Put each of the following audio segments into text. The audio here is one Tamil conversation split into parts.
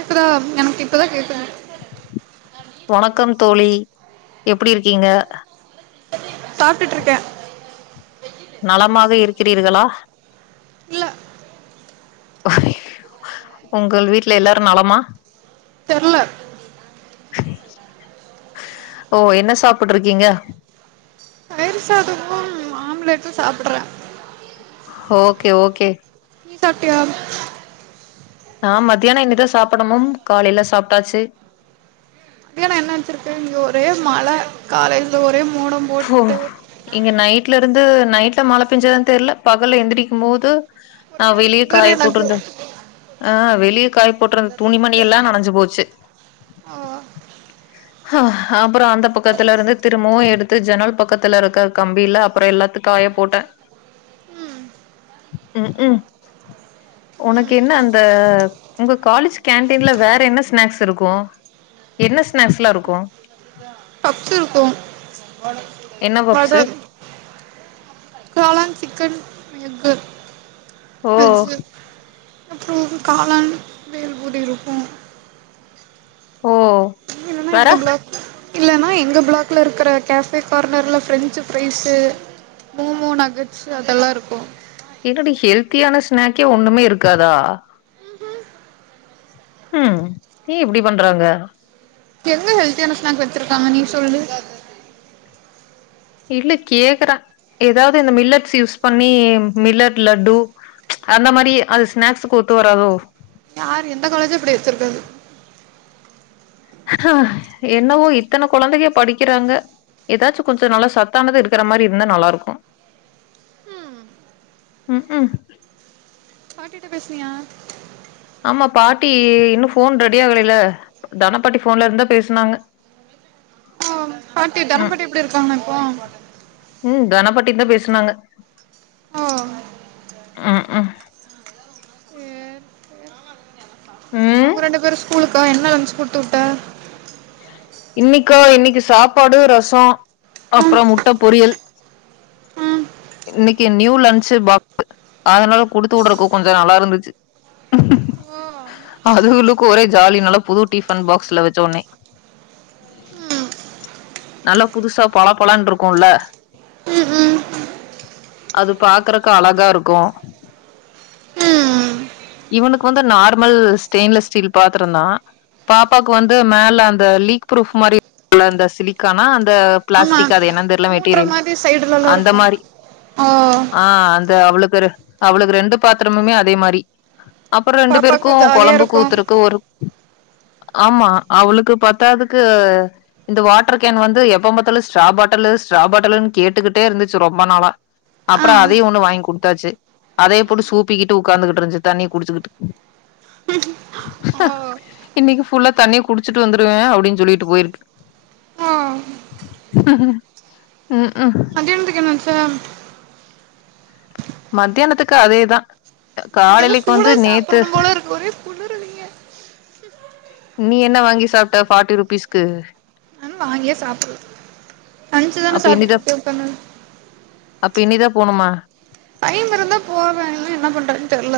இப்பதா எனக்கு இப்பதா கேக்குது வணக்கம் தோழி எப்டி இருக்கீங்க சாப்ட்டுட்ருக்கே நலமாக இருக்றீர்களா இல்ல ஒங்க வீட்ல எல்லாரு நலமா தெர்ல ஓ என்ன சாப்ட்ருக்கீங்க அதுக்கும் ஆம்லெட்டும் சாப்பிட்றேன் ஓகே ஓகே நீ சாப்டியா நான் மத்தியானம் இனிதான் சாப்பிடமும் காலையில சாப்பிட்டாச்சு மதியானோ என்ன வெச்சிருக்க இங்க ஒரே மழை காலையில ஒரே மோடம் ஹோ போட்டுட்டு இங்க நைட் நைட்ல இருந்து நைட்ல மழ பெஞ்சது தெரியல பகல்ல எந்திரிக்கும் போது ஒரே நான் வெளிய குளிரு காய எனக்கு போட்டுருது கா ஆஹ் வெளியே காய் போட்டுறந்த துணிமணி எல்லாம் நனஞ்சு போச்சு ஆ அஹ் அப்புறம் அந்த பக்கத்துல இருந்து திரும்பவும் எடுத்து ஜன்னல் பக்கத்துல இருக்க கம்பியில அப்புறம் எல்லாத்து காய போட்டேன் ம் உஹூம் உம் உனக்கு ம் என்ன அந்த உங்க காலேஜ் கண்டில்ல வேற என்ன ஸ்நெக்ஸ் லாம் இருக்கும் என்ன ஸ்நேக்ஸ் லாம் இருக்கும் பப்ஸ் இருக்கும் என்ன பப்ஸு [unintelligible] மட்டன் சிக்கன் எக்கு ஓ வெஜ்ஜு அப்புறம் காளான் பேல்பூரி இருக்கும் ஓ வேற இந்த பிளாக் இல்லைன்னா எங்கள் பிளாக்கில இருக்கிற கேஃபே கார்னர் ல ஃப்ரெஞ்சு ஃப்ரைஸு மோமோ நக்கட்ஸ் அதெல்லாம் இருக்கும் ஏங்கடி ஹெல்த்தியான ஸ்நாக்கே ஒண்ணுமே இருக்காதா உம் ஏன் இப்டி பண்றாங்க எங்க ஹெல்த்தியான ஸ்நாக் வச்சிருக்காங்க நீ சொல்லு இல்ல கேக்குறேன் ஏதாவது இந்த மில்லட்ஸ் யூஸ் பண்ணி மில்லட் லட்டு ச் அந்த மாரி அது ஸ்நாக்ஸுக்கு ஒத்து வராதோ யார் எந்த காலேஜும் அப்டி வச்சிருக்காது ஹா என்னவோ இத்தன கொழந்தைக படிக்கிறாங்க ஏதாச்சும் கொஞ்சம் நல்லா சத்தானது இருக்குற மாரி இருந்தா நல்லாருக்கும் ம் உம் உம் பாட்டிட்ட பேசுனியா ஆமா பாட்டி இன்னும் போன் ரெடி ஆகலேல தன பாட்டி போன்ல இருந்து தா பேசுனாங்க ஓ பாட்டி தனம் பாட்டி எப்டி இருக்காங்க இப்போ உம் தனப்பாட்டியு தான் பேசுனாங்க ஓ உம் ஹும் சரி உம் அவுங்க ரெண்டு பேரும் ஸ்கூலுக்கா என்ன லன்ட்ஜ் குடுத்து விட்ட இன்னைக்கா இன்னைக்கு சாப்பாடு ரசம் ம் அப்புறம் முட்ட பொரியல் ம் இன்னைக்கு நியூ லன்ச்சு பாக்ஸ் அதனால குடுத்து விடுறக்கும் கொஞ்சம் நல்லா இருந்துச்சு ஓ அதுகளுக்கு ஒரே ஜாலி நல்ல புது டிஃபன் பாக்ஸ்ல வச்ச உனே ம் நல்லா புதுசா பலப்பழம்னு இருக்கும்ல ம் அது பாக்குறக்கு அழகா இருக்கும் ம் ம் இவனுக்கு வந்து நார்மல் ஸ்டெயின்லெஸ் ஸ்டீல் பாத்திரம் தான் பாப்பாக்கு வந்து மேல அந்த லீக் ப்ரூப் மாதிரி உள்ள அந்த சிலிக்கானா அந்த பிளாஸ்டிக் ஆமாம் அது என்னனு தெரியல மூடுற மெட்டிரியல் மாதிரி சைடுலலாம் அந்த இருக்கும் மாரி ஓ ஆஹ் த்த அவளுபேரு அவளுக்கு ரெண்டு பாத்திரமுமே அதே மாரி [unintelligible] அப்புறம் ரெண்டு பாப்பாக்கு பேருக்கும் ஜாலியா குழம்பு இருக்கு கூத்துருக்கு ஒரு ஆமா அவளுக்கு பத்தாதுக்கு இந்த வாட்டர் கேன் வந்து எப்ப பாத்தாலும் ஸ்ட்ராபாட்டலு ஸ்ட்ராபட்டலுன்னு கேட்டுகிட்டே இருந்துச்சு ரொம்ப நாளா ஆ அப்புறம் அதையும் ஒண்ணு வாங்கி குடுத்தாச்சு அதயு போட்டு சூப்பிக்கிட்டு உட்கார்ந்துகிட்டு இருந்துச்சு தண்ணி குடிச்சுக்கிட்டு ஓ இன்னைக்கு ஃபுல்லா தண்ணிய குடிச்சுட்டு வந்துருவேன் அப்படின்னு சொல்லிட்டு போயிருக்கு ஆ உம் கும் [unintelligible] மத்தியானத்துக்கு அதேதான் எனக்கு ஏதோ காலேலக் இப்ப சூடா வந்து நேத்து சாப்பிடணும் போல இருக்கு ஒரே குளிருதுங்க நீ என்ன வாங்கி சாப்ட்ட பாஃட்டி ருபீஸ்க்கு நானு வாங்கியே சாப்புல்ல லன்ச்சுதான அப்ப இன்னிதா சாப்ட்டுட்ருக்கே உக்காந்து அப்ப இன்னிதாப் போணும்மா போ வேனுங்னா என்ன பண்றதுன் தெர்ல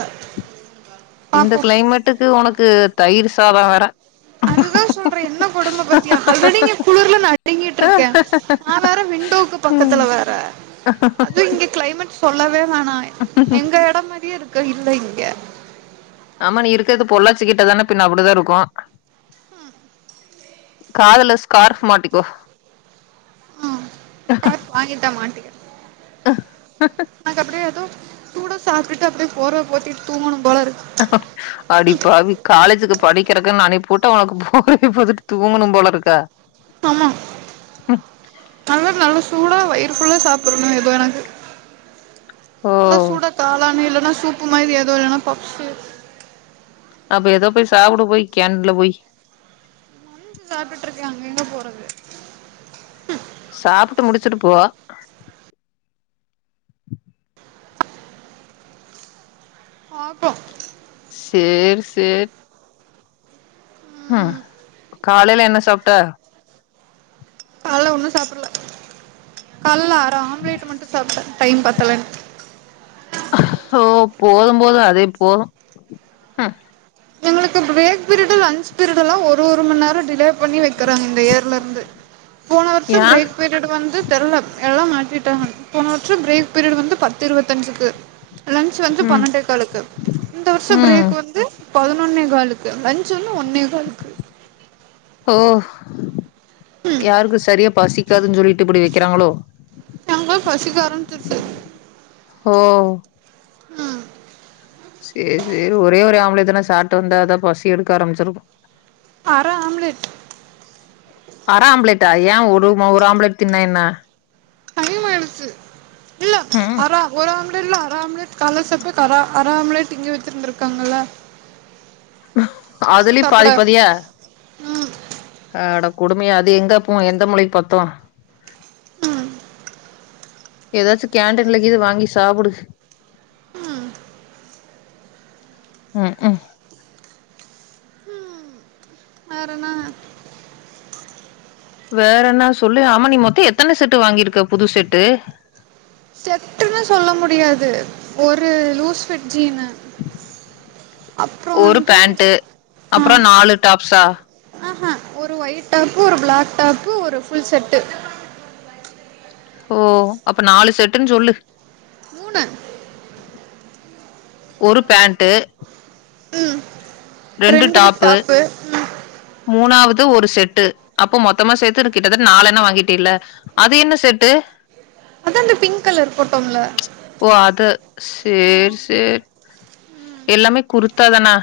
பாப்போ இந்தக் கிளைமேட்டுக் க்கு உனக்கு தயிர் சாதோ வேற என்னா கொடும்ப பாத்தியா ஆல்ரெடி இங்க குளுர்ல நடுங்கிட்டுருக்கே நா வேறே விண்டோக்கு ம் பக்கத்துல வேற அது இங்க கிளைமேட் சொல்லவே மானாய் எங்க எடம் மாரியே இருக் க்க இல்லேங்கெ ஆமா நீ இருக்கிற்து பொள்ளாச்சி கிட்ட தானே பின்ன அப்படிதான் இருக்கோ காதலஸ் கார்ப் மாட்டிக்கோஹ் டாட் வாங்கிட்ட மாட்டிகிற் [inaudible] [unintelligible] எதூ சூட சாப்ட்டுடு அப்புடே போற்வ போத்திட் தூங்குணும் அடிப்பாவி காலேஜு து படிக்கிறக்குன்னு அனிப்பூட்டா உனக்கு போர்வை போத்துட்டு தூங்குணும் போலருக்கா அதுலாநல்லா சூடா வயிறுஃபுல்லெ சாப்புர்ணு எதூ எனக்கு ஓ நல்ல சூடா காலானீல இல்லனா சூப்பு மாதிரி எதோ இல்லனா பப்ஸு அப்பொ எதோ போய் சாப்புடு போய் கேண்டீன் ல போய் சாப்ட்டுட்டுருக்கியா அங்க எங்க போறது சாப்புட்டு முடிச்சுட்டு போ பாப்போ சேரி சேர் ஹ ம் காலெல என்ன சாப்டே கல்லா டா ஆம்லேட்டு மட்டு சாப்ட டைம் பத்தலன் அஹ்ஹோ ஓ போதும் போது அதே போது ஹ எங்களுக்கு பிரேக் பிரிடு லன்ச் பிரிடுல்லா ஒரு ஒருமண்நேரோ டிலே பண்ணி வைப் க்கறாங்ந் இந்த இயர்லந்து போன வர்ஷம் யா பிரேக் பீரியட் வந்து தெர்லப் எல்லாம் மாட்டிட்டாங்கன் போனவற்று பிரேக் பிரிடு வந்து பத்து இருவத்தஞ்சிக்கு லன்ச் வந்து ம் பனேன்டெகாலுக்கு இந்த வர்ஷொ ம் பிரேக் வந்து பதினோன் பதினோன்னே காலுக்கு லன்ச் ஒன்னு ஒன்னே காலுக்கு யார்கு சரியப் பசிக்காதுன் ஜொல்லிட்டு இப்புடி வெக்கிறாங்களோ ங்க பசிக்க ஆரமிசுருச்சி ஹோ ம் சேரி சேரி ஒரே ஒரு ஆம்லேட்தான சாப்படு வந்த அதான் பசி எடுக்க ஆரம்பிச்சிருக்கும் அர ஆம்லெட் அரை ஆம்ப்லேட்டா ஏன் ஒரு ஒரு ஆம்லேட் தின்னா என்ன பெருசு இல்ல ம் அர ஒரு ஆம்லெட் ம்லேட்ல அரை ஆம்லேட் காலசப்புக் கர அரை ஆம்லேட் இங்க வச்சிருந்திருக்காங்கள அதுலயு பாதி பாதியா ம் அட கொடுமையே அது எங்க போ எந்த மூளைக்கு பத்தூ ம் ஏதாச்சு கேன்டீன்ல கீது வாங்கி சாப்புடு ம் ம் க்கு வேறென்ன வேற என்ன சொல்லு ஆம நீ மொத்தோ எத்தன செட்டு வாங்கியிருக்க புது செட்டு செட்டுனுலா சொல்ல முடியாது ஒரு லூஸு ஃபிட் ஜீனு அப்புறோ வந்து ஆ அப்புறோ நாலு டாப்ஸா ஆஹ ஒரு ஒயிட் டாப்பு ஒரு பிளாக் டாப்பு ஒரு ஃபுல் செட்டு ஓ அப்ப நாலு செட்டுனு சொல்லு மூணு ஒரு பேண்டு ம் ரெண்டு டாப்பு மூணாவது ஒரு செட்டு அப்போ மொத்தமா சேத்து கிட்ட தட்ட நாலு என்னம் வாங்கிட்டே இல்ல அது என்ன செட்டு அது அந்த பிங்க் கலர் போட்டோம்ல ஓ அது சேரி செரி எல்லாமே குருத்தா தானா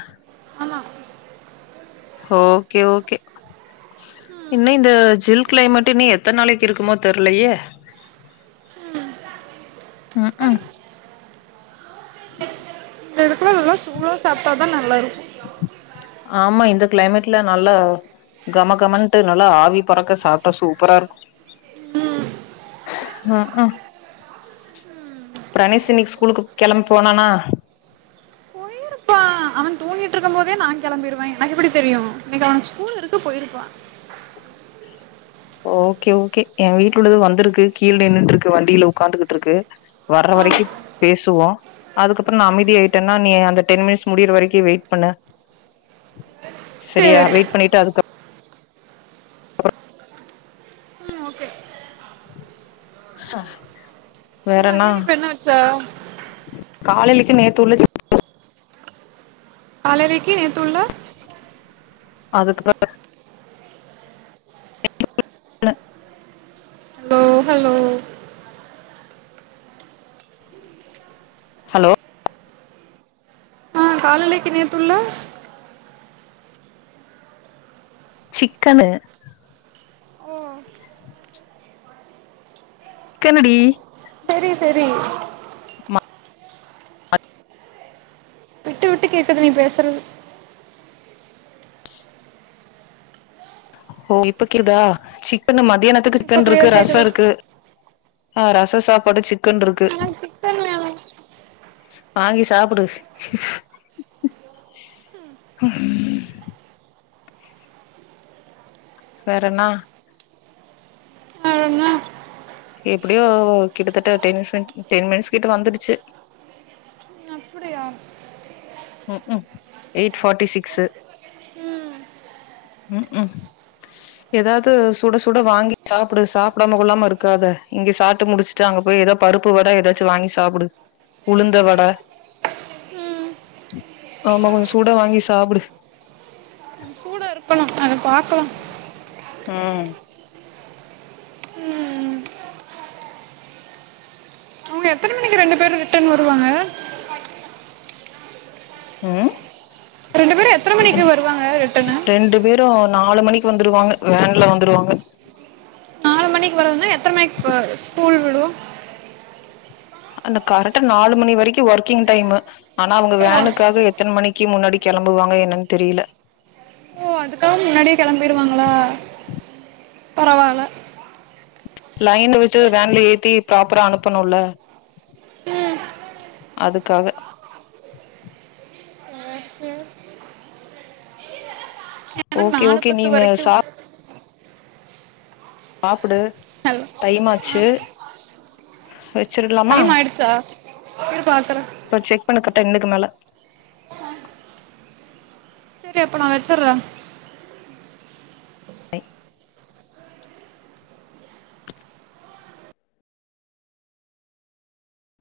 ஆமா ஓகே ஓகே ம் இன்னும் இந்த ஜில் கிளைமேட் இன்னும் எத்தன நாளைக்கு இருக்குமோ தெர்லையே ம் க்கு ரொம்ப சூடா சாப்டா தா நல்லா இருக்கோ ஆமா இந்த கிளைமேட்ல நல்லா கமகமன்ட்டு நல்லா ஆவி பறக்க சாப்டா சூப்பரா இருக்கோ ம் அக்கு பிரணேஷு இன்னைக்கு ஸ்கூலுக்கு கெளம்பி போனானா தூங்கிட்டு இருக்கும் போதே நான் கெளம்பிருவ எனக்கு எப்டி தெரியோ இன்னைக்கு அவனுக்கு ஸ்கூல் இருக்கு போயிருப்பா ஓகே ஓகே என் வீட்டுள உள்ளது வந்துருக்கு கீழே நின்டு இருக்கு வண்டியில உக்காந்துகிட்டு இருக்கு வர்ற ஆ வரைக்கும் பேசுவோம் அதுக்கப்றம் நா அமைதி ஆயிட்டேன்னா நீ அந்த டென் மினிட்ஸ் முடியற வரைக்கு வெயிட் பண்ணு சரியா சேரி வெயிட் பண்ணிட்டு அதுக்கப்புறம் ம் ஓகே ஹஹ் மதியான இப்ப என்ன வெச்ச காலிலேக்கு நேத்துள்ள [unintelligible] காலலேக்கு நேத்துள்ள அதுக்குப்பறோ [unintelligible] ஓ ஹலோ ஹலோ ஆஹ் காலிலேக்கு நேத்துள்ள சிக்கனு ஓ அதுக்கன்னடி செரி செரி விட்டு விட்டு கேக்குது நீ பேசுறது ஓ இப்ப கேக்குதா சிக்கன்னு மதியானத் துக்கு ம் இப்ப சிக்கன் இருக்கு கிளியர் ரசோ கேக்குது இருக்கு ஆ ரச சாப்பாடு சிக்கன்ருக்கு எனக்கு சிக்கன் வேணு வாங்கி சாப்புடு வேறென்னா வேற என்ன எப்படியோ கிட்டத்தட்ட டென் டென் மினிட்ஸ் கிட்ட வந்துடுச்சு அப்படியா ம் க்கு எய்ட் ஃபாட்டி சிக்ஸ்சு ம் ம் க்கு எதாவது சுட சுட வாங்கி சாப்புடு சாப்டாம கொல்லாம இருக்காத இங்க சாப்டு முடிச்சுட்டு அங்க போய் எதோ பருப்பு வட எதாச்சோ வாங்கி சாப்புடு உளுந்த வட ம் ஆமா கொஞ்சோ சூடா வாங்கி சாப்புடு இருக்கணோ அத பாக்கலா ம் ம் க்கு ரெண்டு பேரு ரிட்டர்ன் வருவாங்க ம் எத்தனை மணிக்கு வருவாங்க ரிட்டனு ரெண்டு பேரு நாலு மணிக்கு வந்துருவாங்க வேன்ல வந்துருவாங்க நாலு மணிக்கு வர எத்தன மணிக்கு ஸ்கூல் விடும் அன கரெக்டா நாலு மணி வரைக்கும் ஒர்க்கிங் டைமு ஆனா அவங்க விடும் வேனுக்காக எத்தன மணிக்கு முன்னாடி கெளம்புவாங்க என்னன்னு தெரில ஓ அதுக்காக முன்னாடியே கெளம்பருவாங்களா பரவால லைன்ல விட்டு வேன்ல ஏத்தி ப்ராப்பரா அனுப்பணும்ல ம் அதுக்காக ம் எனக்கு ஓகே நாலு ஓகே பத்து நீனு வரைக்கு சாப் சாப்பிடு ஹலோ டைம் ஆ ஆச்சு வச்சிடலாமா டைம் மாய்டுச்சா இரு பாக்கற [unintelligible] டென்னுக்கு மேல செரி அப்ப நான் வெத்துடுறேன் [unintelligible]